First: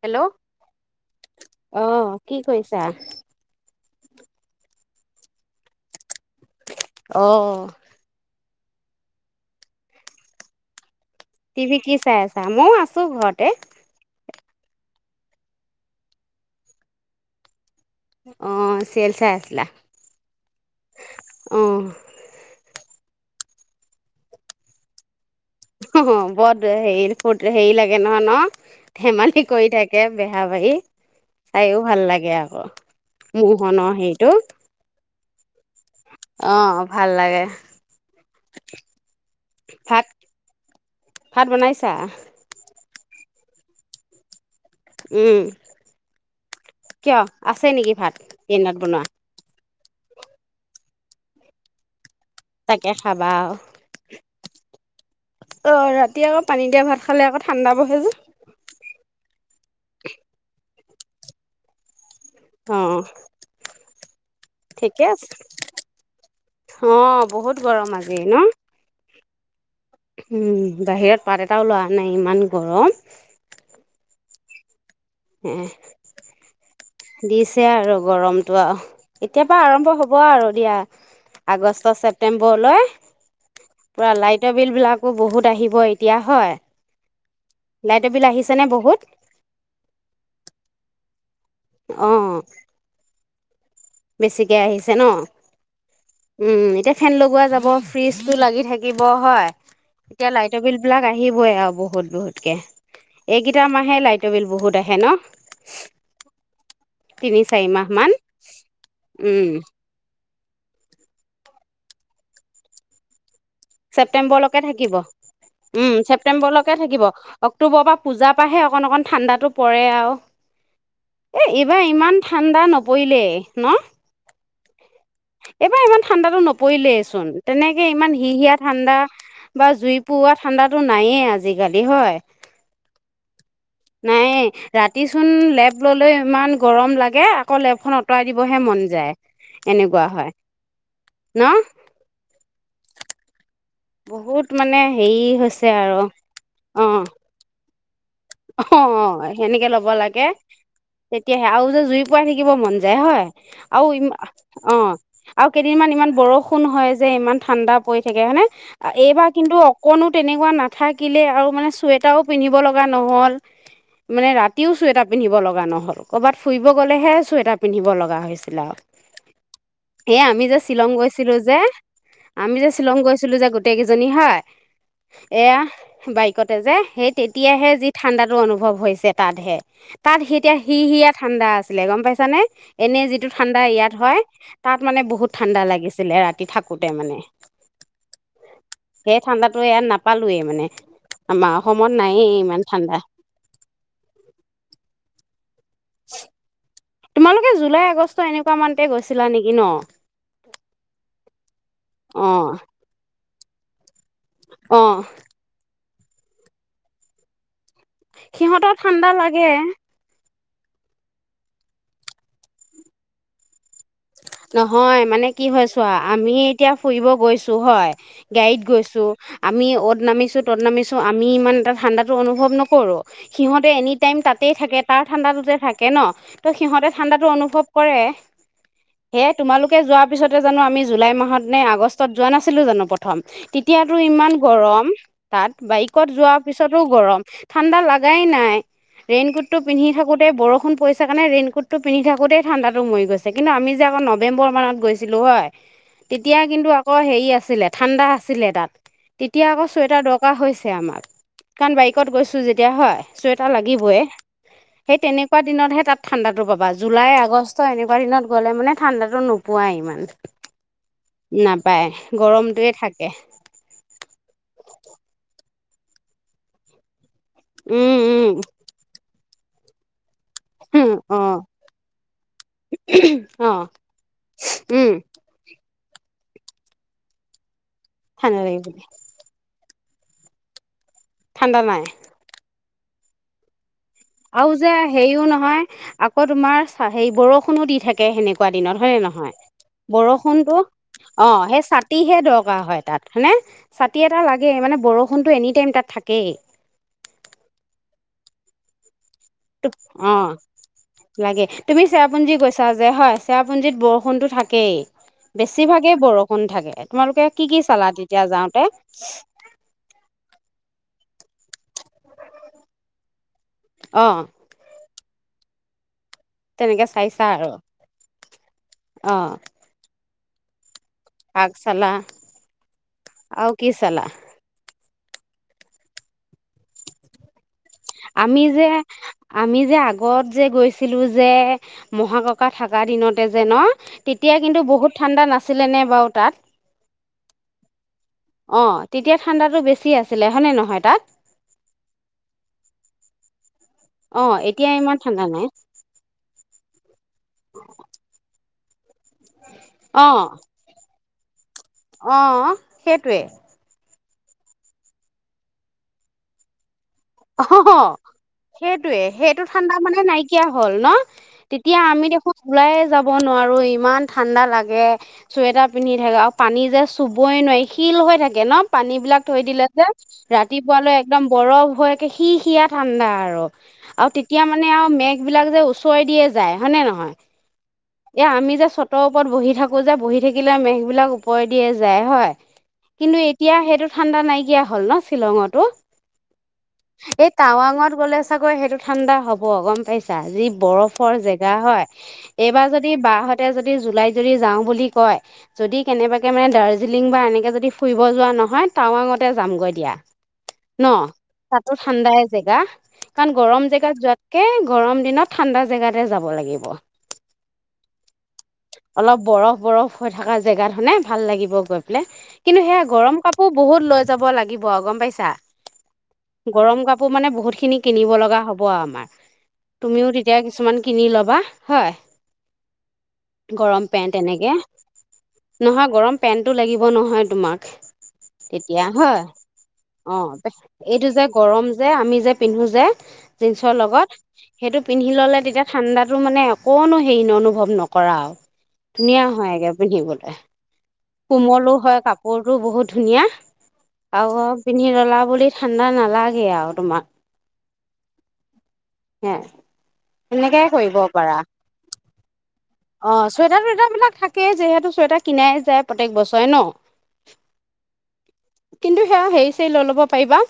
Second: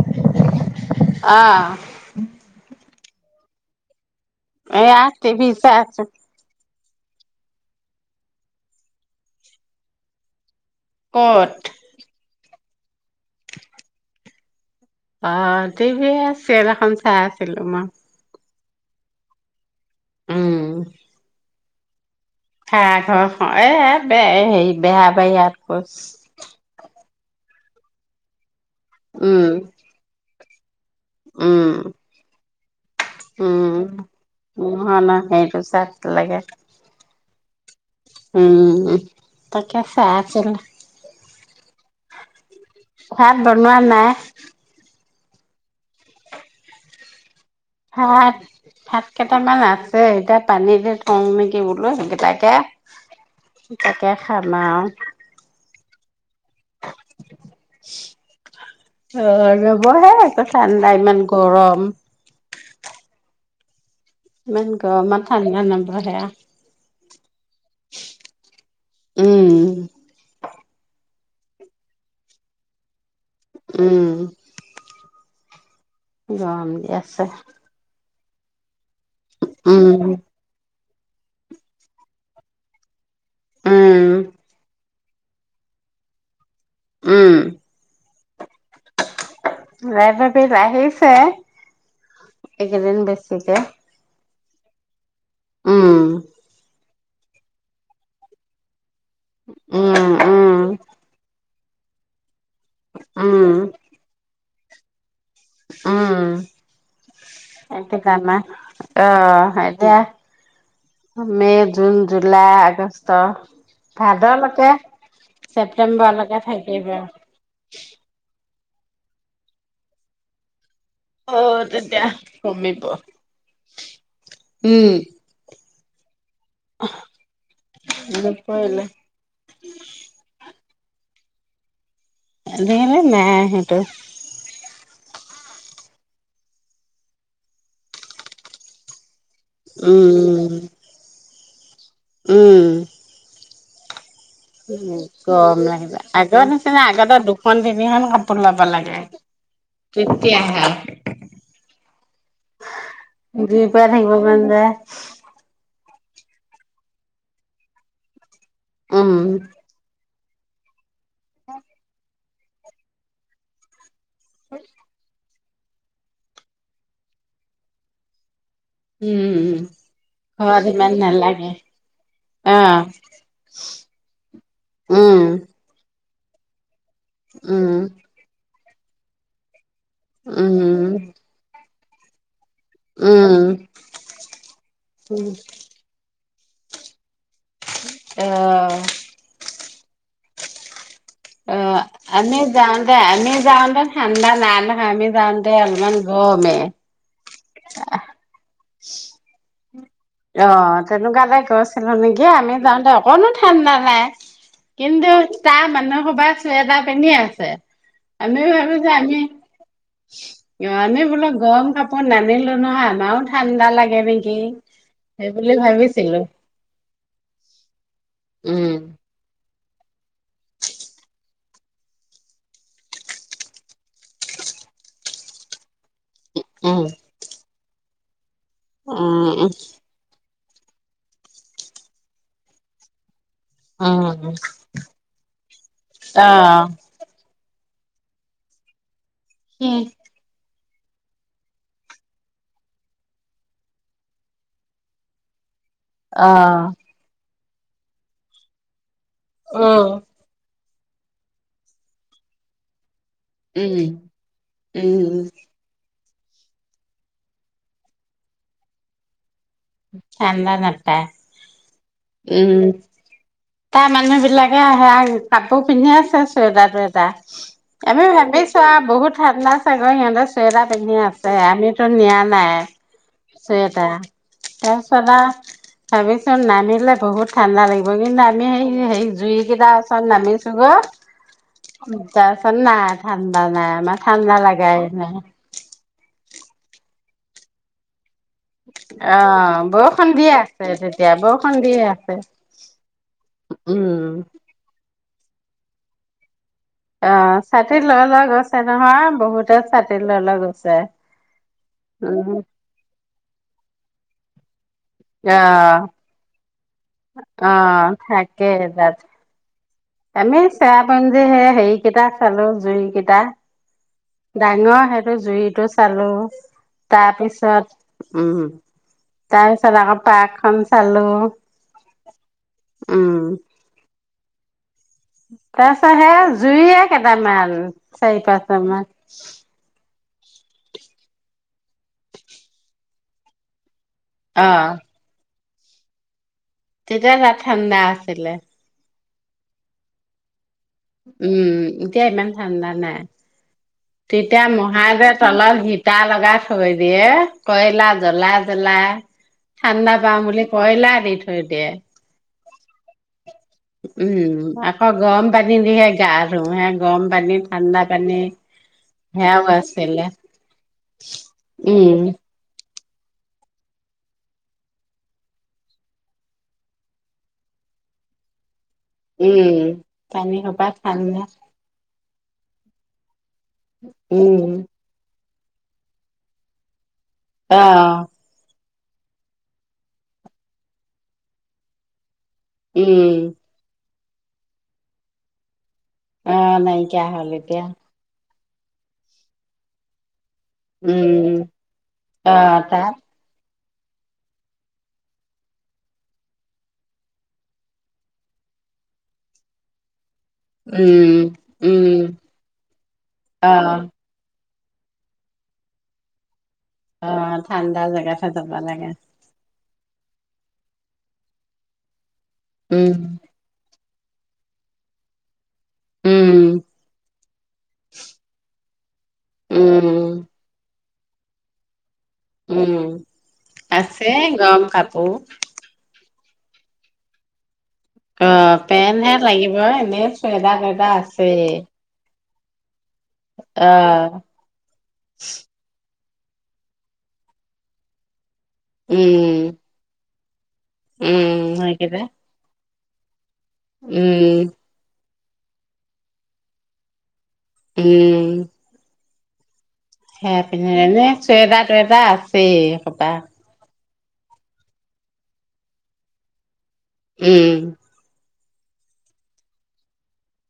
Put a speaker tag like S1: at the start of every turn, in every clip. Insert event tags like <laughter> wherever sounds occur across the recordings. S1: Hello
S2: আহ
S1: অ' কি কইছা?
S2: এয়া টি ভি চাই আছোঁ।
S1: অ'।
S2: ক'ত?
S1: টিভিত কি চাই আছা? মোৰ ছো ঘতে।
S2: অ' টিভি এ চিয়েল এখন চাই আছিলো মই।
S1: অঁ চিয়েল চাই আছিলা।
S2: উম।
S1: অঁ।
S2: ভাড়া ঘৰখ এ-বে হেই বেহাবাই আ
S1: বত হে হেৰি লাগে নহয় ন। ধেমালি
S2: উম
S1: কৰি থাকে বে। হাৰ বাৰী।
S2: উম
S1: চাইও ভাল লাগে আকৌ। মোহনৰ
S2: উম'
S1: হেৰিটো।
S2: মোহনৰ। সেই টো তাত লাগে।
S1: অ', ভাল লাগে।
S2: উম' তাকে
S1: ভাত
S2: চাই আছিলো।
S1: ভাত বনাইছা?
S2: ভাত বনোৱা নাই।
S1: উম' কিয়? আছে নেকি
S2: ভাত
S1: দিনত বনোৱা
S2: ভাত কেইটামান আছে এইকেইটা পানী দি থওঁ নেকি বোলো। তাকে
S1: খাবা আৰু।
S2: তাকে খাম আওঁ।
S1: অ' ৰাতি আও পানী দিয়া ভাত খালে আকৌ ঠাণ্ডা বহে যে।
S2: অ' নবহে একো ঠাণ্ডা ইমান গৰম।
S1: অ'
S2: ইমান
S1: ঠিকে আছে।
S2: গৰমত ঠাণ্ডা নবহে আহ।
S1: অ' বহুত গৰম আজি ন।
S2: উম'
S1: উম' বাহিৰত পাত এটাও লৰা নাই ইমান গৰম।
S2: উম'।
S1: উ <unintelligible>
S2: গৰম দি আছে।
S1: গৰমটো আও এতিয়াৰ পৰা আৰম্ভ
S2: উম,
S1: হব আৰু দিয়া। আগষ্ট ছেপ্তেম্বৰলৈ
S2: উম,
S1: পোৰা লাইটৰ বিল বিলাকো বহুত আহিব এতিয়া হয়।
S2: উম'।
S1: লাইটৰ বিল আহিছে নে বহুত?
S2: লাইটৰ বিল আহিছে
S1: অ
S2: এই কেইদিন বেছ তিয়া
S1: বেছিকে আহিছে ন? উম' এতিয়া ফেন লগোৱা যাব ফ্ৰিজটো লাগি থাকে লাগিব হয়।
S2: উম,
S1: এতিয়া
S2: উম,
S1: লাইটৰ বিল বিলাক আহিবই আৰু বহুত বহুত
S2: উম,
S1: এইকেইটা মহে লাইটৰ বিল বহুত আহে ন
S2: অ
S1: তিনি চাৰি মাহ
S2: এটো
S1: মান
S2: কাম
S1: উম
S2: আহ এতিয়া মে, জুন, জুুলাই, আগষ্ট
S1: ছেপ্তেম্বৰলৈকে
S2: ভাদলৈকে
S1: থাকিব উম ছেপ্তেম্বৰলৈকে থাকিব অক্টোবৰ পৰা পূজা ত পৰাৰাাহে অকণ অকণ ঠাণ্ডাতো পৰে আৰু এ
S2: অ'
S1: এইবাৰ
S2: তেতিয়া
S1: ইমান ঠাণ্ডা
S2: কমিব
S1: নপৰিলেই ন
S2: উম
S1: এইবাৰ ইমান ঠাণ্ডাতো নপৰিলেই চোন তেনেকে ইমান হিহিয়া
S2: নপৰিলে
S1: ঠাণ্ডা বা জুই পোৱা ঠাণ্ডা টো নায়ে আজিকালি হয়
S2: দেহলে নাই স
S1: নায়েই ৰাতিচোন লেব ল'লে ইমান গৰম লাগে আকৌ লেবখন আঁতৰাই দিবহে মন যায় এনেকুৱা
S2: উম,
S1: হয়
S2: উম'।
S1: ন
S2: উম
S1: বহুত মানে
S2: উ
S1: হেৰি
S2: গৰম
S1: হৈছে আৰু
S2: এইবাৰ আগত নিচিনা
S1: অ
S2: আগতে দুখন মিখন
S1: অ সেনেকে ল'ব লাগে
S2: তেতিয়াহে
S1: তেতিয়াাহে আৰু যে ম বৰষুণ
S2: জুই পৰা থাকিব মন যায়
S1: হয়য় যে ইমান ঠাণ্ডা পৰি থাকে হনেে
S2: উম
S1: এইবাৰ কিন্তু অকণো তেনেকুৱা নাথাকে থাকিলে আৰু মানে চুৱেটাৰো পিন্ধিব লগাাই নহল মানে ৰাতিও চুৱেটাৰ পিন্ধিব লগিব নহ'ল ক'ৰবাত ফুৰিব গ'লেহে চুৱেটাৰ পিন্ধিব লগা হৈছে এ আমি যে
S2: ঘৰত ইমান
S1: শ্বিলং গৈছিলো
S2: নালাগে
S1: যে আমি
S2: অ
S1: যে শ্বিলং গৈছিলো যে গোটেই কেইজনী হয়
S2: উম
S1: এয়া বাইকতে যে সেই
S2: উম
S1: তেতিয়াহে- যি ঠাণ্ডাটো অনুভৱ- হৈছে তাতহে। তাত সিতিয়া সি
S2: উম
S1: হিয়া ঠাণ্ডা আছে। চিলে গম পাইছানে? এনে যিটো
S2: উম
S1: ঠাণ্ডা ইয়াত হয়, তাত মানে বহুত ঠাণ্ডা লাগিছিলে ৰাতি টি থাকোতে মানে।
S2: অহ
S1: ত ইয়াত নাপালোৱে মানে। আমাৰ
S2: অ
S1: অসমত নায়ে
S2: আমি
S1: ইমান।
S2: যাওঁতে আমি যাওঁতে ঠাণ্ডা নাই। আমাক আমি যাওঁ ত ইমান গৰমে
S1: তোমালোকে জুলাই আগষ্ট এনেকুৱা মানতে গৈছিলা নেকি ন?
S2: অহ, তেনেকুৱাকে গৈছিলোঁ নেকি,
S1: অ
S2: আমি যাওঁতে অকনমান ঠাণ্ডা নাই।
S1: অ
S2: কিন্তু, তাৰ মানুহ স'বাই সোৱেটাৰ পিন্ধে আছে। আমি
S1: সিহঁতৰ ঠাণ্ডা লাগে।
S2: ইমানেই নানিলো নহয় বোলো গৰম কাপোৰ নানিলো নহয়, আমাৰো ঠাণ্ডা লাগ গে নিকি
S1: নহয়
S2: <unintelligible>
S1: মানে কি হৈ ছোৱা, আমি এতিয়া ফুৰিব গৈছোঁ, হয়, গাড়ীত
S2: উম
S1: গৈছোঁ আমি অ'ত নামিছোঁ, ত'ত নামিছোঁ, আমি ইমান এটা ঠাণ্ডাটো অনুভৱ নকৰোঁ। সিহঁতে এনি টাইম তাতেই থাকে, তাৰ ঠাণ্ডাটোতে থাকে ন। ত'
S2: উম
S1: সিহঁতে ঠাণ্ডাটো অনুভৱ কৰে।
S2: উম
S1: সেয়াই
S2: উম
S1: তোমালোকে যোৱাৰ পিছত কিয়জানো আমি জুলাই মাহত নে আগষ্টত যোৱা নাছিলোঁ জানো প্ৰথম? তেতিয়াতো ইমান গৰম, তাত বাইকত যোৱাৰ
S2: আহ
S1: পিছতো গৰম। ঠাণ্ডা লাগাই নাই। ৰেইনকোটটো পিন্ধি থাকোঁতে বৰষুণ পৰিছে কাৰণে ৰেইনকটটো পিন্ধ থাকোতে ঠাণ্ডাটো মৰি গৈছ ছে কিন্তু, আমি যে আকৌ নৱেম্বৰ মানত গৈছিলোঁ হয়? তেতিয়া
S2: আহ
S1: কিন্তু আকৌ হেৰি আছে।। আছিলে, ঠাণ্ডা আছিলে তাত। তেতিয়া আকৌ
S2: উম
S1: চুৱেটাৰ দৰকাৰ হৈছে।। সেয়া আমাক কাৰণ বাইকত গৈছোঁ যেতিয়া হয়। চুৱেটাৰ
S2: উম
S1: লাগিবয়ে সেই
S2: উম
S1: তেনেকুৱা দিনতহে তাত।। ঠাণ্ডাটো পাবা জুলাই আগষ্ট এনেুৱ এনেকুৱা দিনত গ'লে মানে ঠাণ্ডাটো নো পোৱাই ইমান
S2: ঠাণ্ডা নাপায়
S1: নাপায়
S2: উম
S1: গৰমটোৱে থাকে।
S2: তাৰ মানুহ বিলাকে আহে, কাপোৰ পিন্ধি আছে চুৱেটাৰ টুৱেটাৰ।
S1: উম
S2: আমি
S1: উম
S2: ভাবিছো আ বহুত।। ঠাণ্ডা চাগৈ সিহঁতে চুৱেটাৰ
S1: উম
S2: পিন্ধি
S1: অ
S2: আছে আমিতো নিয়া নাই
S1: অ
S2: চুৱেটাৰ।
S1: উম
S2: তাৰপিছত আৰু। ভাবিছো নানিলে বহুত ঠাণ্ডা লাগি <unintelligible>
S1: ঠাণ্ডা
S2: আমি
S1: লাগিব
S2: সেই হেৰিত জুৰিকেইটা আছে।। তাত নামিছো গৈ।
S1: ঠাণ্ডা নাই
S2: এ ত চ না <inaudible> ঠাণ্ডা নাই আমাক।।
S1: আৰু যে হেৰিও নহয় আকৌ। আকৌ তোমাৰ চা হেৰী বৰষুণো দি থাকে। তে হেনেকুৱা দিনত হয় নে
S2: অ
S1: নহয়।
S2: বৰষুণ দি
S1: বৰষুণতো
S2: আছে তেতিয়া
S1: অ
S2: বৰষুণ
S1: সেই
S2: দি আছে
S1: চাতিহে দৰকাৰ হয় তাত হয়নে? চাতি
S2: উম।
S1: এটা লাগে মানে বৰ বৰষুণ টো এনি টাইম তাত থাকেই।
S2: অ চাতিত লৈ লৈ গৈছে নহয়। বহুতে ছাতি
S1: অ
S2: লৈ লৈ গৈছে
S1: লাগে। তুমি
S2: উম।
S1: চেৰাপুঞ্জী গৈছা যে হয় চেৰাপুঞ্জিত বৰষুণতো থাকে। কেই।
S2: অ',
S1: বেছিভাগেই বৰষুণ থাকে। তোমালোকে কি কি চালা
S2: অ',
S1: তেতিয়া
S2: থাকে
S1: যাওঁতে?
S2: তাত। আমি চেৰাপুঞ্জী সেয়া হেৰি। কেইটা চালো জুৰি কেইটা
S1: অ
S2: ডাঙৰ স জুৰিটো চালো।।
S1: তেনেকে চাইছা আৰু
S2: তাৰপিছত।। উম। তাৰপিছত আকৌ। ভাত খাম চ
S1: পাচালা অৰু কি চালা
S2: তাৰ পিছত সে জুইয়ে কেইটামান চাৰি
S1: আমি যে
S2: পাঁচটামান
S1: আমি যে আগত যে গৈছিলোঁ যে মহাককা থকা দিনতে যে ন? তেতিয়া কিন্তু
S2: অ'।
S1: বহুত ঠাণ্ডা নাছি নাছিলে বাৰু তাত
S2: যা তাত ঠাণ্ডা দিলে
S1: অ তেতিয়া ঠাণ্ডাটো বেছি আছিলে হয়নে নহয়? তাত
S2: উম এতিয়া ইমান ঠাণ্ডা নাই
S1: অ
S2: তেতিয়া
S1: এতিয়া ইমান
S2: মহাদেৱ
S1: ঠাণ্ডা নাই
S2: তলত হিটাৰ লগাই থৈ দিয়ে কয়লা জ্বলা পেলাই ঠাণ্ডা
S1: অ
S2: পাম বুলি কয়লা দি থৈ দিয়ে।
S1: অ' সেইটোৱে।
S2: উম আকৌ গৰম পানী দিহে গা ধোওঁ হে গৰম পানী
S1: অহ হ
S2: ঠাণ্ডা পানী
S1: সেইটোয়ে সেইটো
S2: সেয়াও
S1: ঠাণ্ডা মানে
S2: আছিলে
S1: নাইকিয়া হল ন তেতিয়া
S2: উম
S1: আমি দেখোন ওলাই। যাব নোৱাৰোঁ ইমান ঠাণ্ডা লাগে চুৱেটাৰ পিন্ধি থাকে আৰু পানী যে চুবই নোৱাৰি শিল হৈ থাকে ন। পানী বিলাক থৈ
S2: উম
S1: দিলে যে
S2: পানী সোপা
S1: ৰাতিপুৱালৈ
S2: ঠাণ্ডা
S1: একদম বৰফ হৈ সি সিয়ীয়া ঠাণ্ডা আৰু আৰু তেতিয়া
S2: উম
S1: মানে আৰু মেঘ। মেঘ বিলাক যে ওচৰই দিয়ে যায় হয়নে নহয়।
S2: অ
S1: এয়া আমি যে চ'ত। চতৰ ওপৰত বহি থাকোঁ যে বহি থাকিলে মেঘবিলাক ওপৰে দিয়ে যায় হয়।
S2: উম
S1: কিন্তু এতিয়া সেইটোত। ঠাণ্ডা নাইকিয়া হ'ল ন শ্বিলঙতো।
S2: অ নাইকিয়া হ'ল
S1: এই
S2: এতিয়া
S1: টাৱাঙত গ'লে। চাগৈ সেইটো ঠাণ্ডা হব গম পাইছা। যি বৰফৰ
S2: উম
S1: জেগা হয়
S2: অ
S1: এইবাৰ যদি
S2: তাত
S1: বাহতে যদি যদি জুলাইত যদি যাওঁ বুলি কয় যদি কেনেবাকে মানে দাৰ্জিলিং বা এনেকে যদি ফুৰিব যোৱা নহয় টাৱাঙতে যামগৈ দিয়া। ন
S2: উম।
S1: তাতো
S2: উম
S1: ঠাণ্ডাই জেগা কাৰণ
S2: অ
S1: গৰম জেগাত যোৱাত। এ গৰম দিনত ঠাণ্ডা জেগাতে যাব লাগে।
S2: অ' ঠাণ্ডা জেগাতহে যাব লাগে।
S1: অলপ বৰফ বৰফ হৈ থকা জেগা খনে ভাল লাগিব গৈ পেলাই। কিন্তু হেয়া
S2: উম
S1: গৰম কাপোৰ বহুত লৈ যাব লাগিব গম পাইছা।
S2: উম
S1: গৰম কাপোৰ মানে বহুত খিনি কিনিব লগা হব আমাৰ
S2: উম
S1: তুমিও তেতিয়া কিছুমান। কিনি ল'বা হয়।
S2: উম।
S1: গৰম
S2: আছে
S1: পেন্ট
S2: গৰম কাপোৰ।
S1: পেণ্টটো লাগিব নহয় তোমাক।
S2: অ'
S1: তেতিয়া
S2: পেন হে
S1: হয়
S2: লাগিব, ‌ এনেই
S1: অ
S2: চুৱেটাৰ টোৱেটাৰ
S1: এইটো যে গৰম যে আমি যে। পিন্ধো যে। জীন্চৰ
S2: অ
S1: লগত, সেইটো পিন্ধি ললে তেতিয়া ঠাণ্ডাত। টো মানে অকনো হেৰি অনুভৱ নকৰা আৰু। ধুনীয়া হৈ
S2: উম
S1: একে পিন্ধি বলে। এহ
S2: উম
S1: কোমলো হয়
S2: সেইকেইটা
S1: কাপোৰটো বহুত। ধুনীয়া আগৰ
S2: উম
S1: খিনি অলপ। পুলিচ ঠাণ্ডা নালাগে আৰু তোমাক।
S2: উম
S1: হে
S2: সে
S1: সেনেকে
S2: পিনে
S1: কৰিব
S2: এনে
S1: পাৰা
S2: চুৱেটাৰ টুৱেটাৰ আছেই এসোপা।
S1: সেইবিলাক থাকেই যিহেতু চুৱেটাৰ কিনাই যায় প্ৰত্যেক বছৰে ন।
S2: উম
S1: কিন্তু সেয়া হেৰি চেৰি লৈ ল'ব পাৰিবা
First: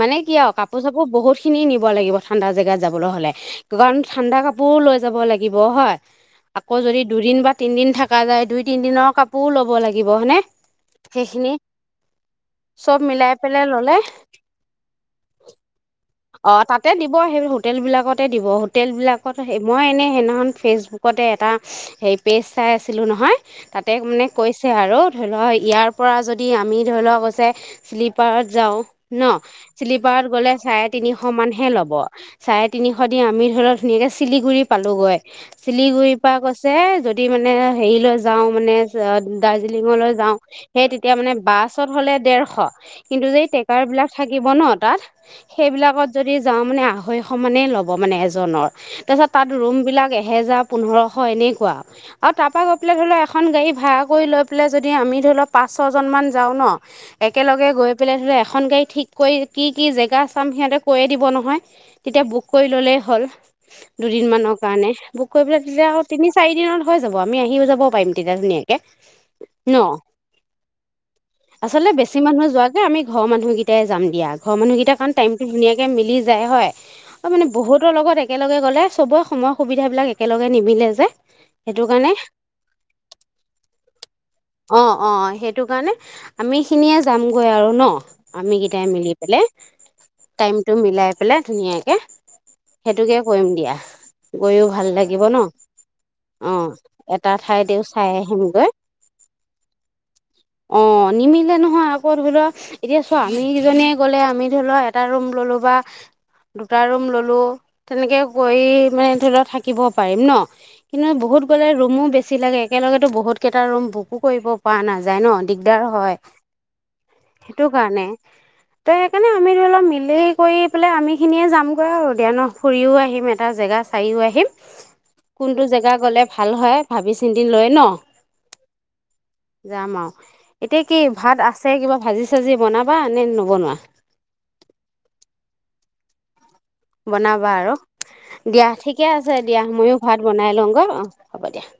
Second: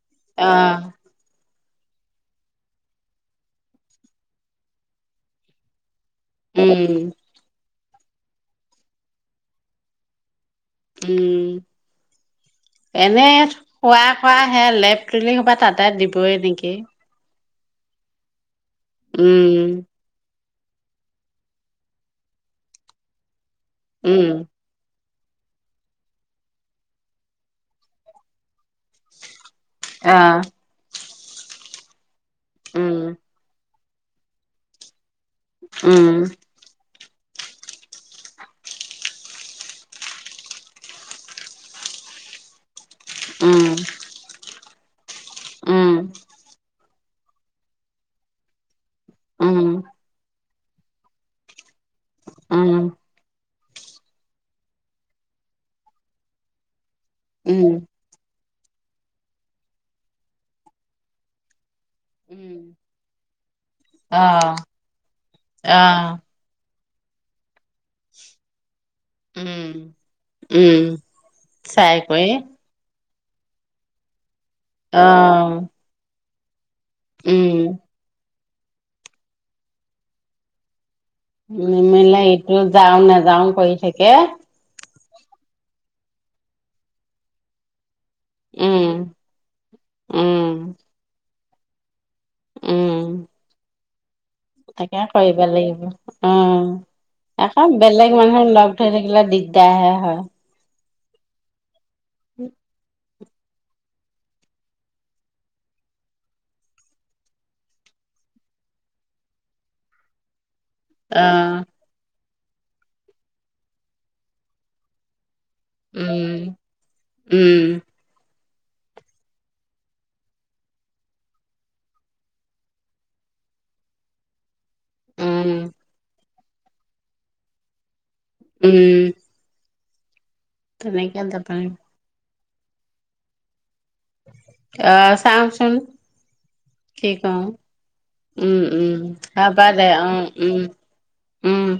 S1: মানে কি
S2: অ
S1: আৰু কাপোৰ চাপোৰ বহুত। কিনি নিব লাগিব ঠাণ্ডা জেগাত যাবলৈ হ'লে গৰম। ঠাণ্ডা কাপোৰো লৈ যাব লাগিব হয়। আকৌ যদি
S2: উম
S1: দুদিন বাট। তিনদিন থকা যায় দুই তিনিদিনৰ কাপোৰো ল'ব লাগিব হয়নে। সেইখিনি
S2: উম
S1: চব
S2: এনে
S1: মিলাই পেলে ল
S2: খোৱা খোৱা হে লেপ তুলি সোপা তাতে দিবই নেকি।
S1: হোটেলবিলাকতে দিব। হোতেলবিলাকত মই
S2: উম
S1: এনেই সেইদিনাখন। ফেচবুকতে এটা হেৰি পেজ চাই আছিলোঁ নহয়। তাতে মানে
S2: উম
S1: কৈছে আৰু নহয় ইয়াৰ পৰা যদি আমি ধৰি লওক হৈছে শ্লীপাৰত যাওঁ ন?
S2: অ
S1: শ্লিপাৰ গ'লে চাইড তিনিশ মানহে ল'ব চাৰে তিনিশ দি
S2: উম
S1: আমি ধৰি লওক ধুনীয়া শিলিগুৰি পালোঁগৈ। শিলিগুৰি
S2: উম
S1: পা কৈছে যদি যদি মানে হেৰিলৈ যাওঁ মানে দাৰ্জিলিঙলৈ যাওঁ সেই তেতিয়া মানে বাছত হলে দেৰশ কিন্তু যেই
S2: উম
S1: <unintelligible> কাৰ বিলাক থাকিব ন তাত
S2: উম
S1: সেইবিলাকত যদি যাওঁ মানে আহ সমানে ল'ব মানে এজনৰ। তাৰপিছত তাত
S2: উম
S1: ৰুম বিলাক এহেজাৰ পোন্ধৰশ এনেকুৱা আৰু তাৰপা গপ
S2: উম
S1: পাই ধৰি লও এ এখন গাড়ী ভাড়া কৰি লৈ পেলাই যদি আমি ধৰি লওক পাঁচ ছয়জনমান যাওঁ ন একেলগে
S2: উম
S1: গৈ পেলাই ধ এখন গাড়ী ঠিক কৰি কি কি জেগা চাম সিহঁতে কৈয়ে দিব নহয়। তেতিয়া বুক কৰি
S2: উম
S1: ল'লেই হ'ল
S2: অ
S1: দুদিন মানৰ কাৰণে বুক কৰি পেলাই
S2: অ
S1: তেতিয়া আকৌ তিনি চাৰি দিনৰ হৈ যাব আমি আহিও যাব শুব পাৰিম ধুনীয়াকে
S2: উম
S1: ন
S2: উম
S1: আচলতে
S2: চাই
S1: বেছি
S2: কৰি
S1: মানুহ ঘৰ মানুহকেইটাই যাম দিয়া। ঘৰ মানুহকেই
S2: অ
S1: কাৰণ টাইমটো ধুনিয়াকে মিলি যায় হয়। অ' মানে
S2: উম
S1: বহুতৰ লগত একেলগে গ'লে চবৰে সময় সুবিধাবিলাক একেলগে নিমিলে যে। সেইটো কাৰণে
S2: নিমেলে, এইটো যাওঁ, নাযাওঁ কৰি থাকে।
S1: অ অ', সেইটো কাৰণে আমিখিনিয়ে যামগৈ আৰু নো? আমি
S2: উম,
S1: কেইটাই মিলি পেলাই
S2: উম,
S1: টাইমটো মিলাই পেলাই। ধুনীয়াকে
S2: উম।
S1: সেইটোকে কৰিম দিয়া গৈও ভাল
S2: তাকে
S1: লাগিব ন
S2: কৰিব লাগিব।
S1: এটা
S2: অ' আকৌ
S1: ঠাইতেও চাই
S2: বেলেগ মানুহ
S1: আহিমগৈ
S2: লগ ধৰি থাকিলে দিগদাৰহে হয়।
S1: অ নিমিলে নহয়। ফৰ হুইলাৰ চোৱা আমি কেইজনীয়ে গলে আমি ধৰি লোৱা এটা ৰুম ললো বা দুটা ৰুম ললো তেনেকে কৰি মানে ধৰি লও থাকিব পাৰিম ন কিন্তু বহুত
S2: অ'
S1: গ'লে ৰুমো বেছি যি লাগে একেলগেতো বহুতকেইটা ৰুম বুকো কৰিব পৰা নাযায় ন। দিগদাৰ হয়
S2: উম, উম,
S1: সেইটো কাৰণে। ত' সেইকাৰণে আমি ধৰি অলপ মিলি কৰি পেলাই আমি খিনিয়ে যামগৈ আৰু দিয়া ন। ফুৰিও আহিম। এটা জেগা চাইও আহিম।
S2: উম,
S1: কোনটো জেগা গ'লে ভাল হয় ভাবি চিন্তি লৈ ন।
S2: উম।
S1: যাম আৰু। এতিয়া কি
S2: তেনেকে
S1: ভাত
S2: যাব লাগিব
S1: আছে কিবা ভাজি চজি বনাবা নে নবনোৱা?
S2: অহ চামচুং।
S1: বনাবা আৰু, দিয়া
S2: উম।
S1: ঠিকে আছে
S2: হ'ব
S1: দিয়া,
S2: দে
S1: ময়ো ভাত
S2: অ'
S1: বনাই
S2: উম,
S1: লওঁ গ হ'ব দিয়া।
S2: উম।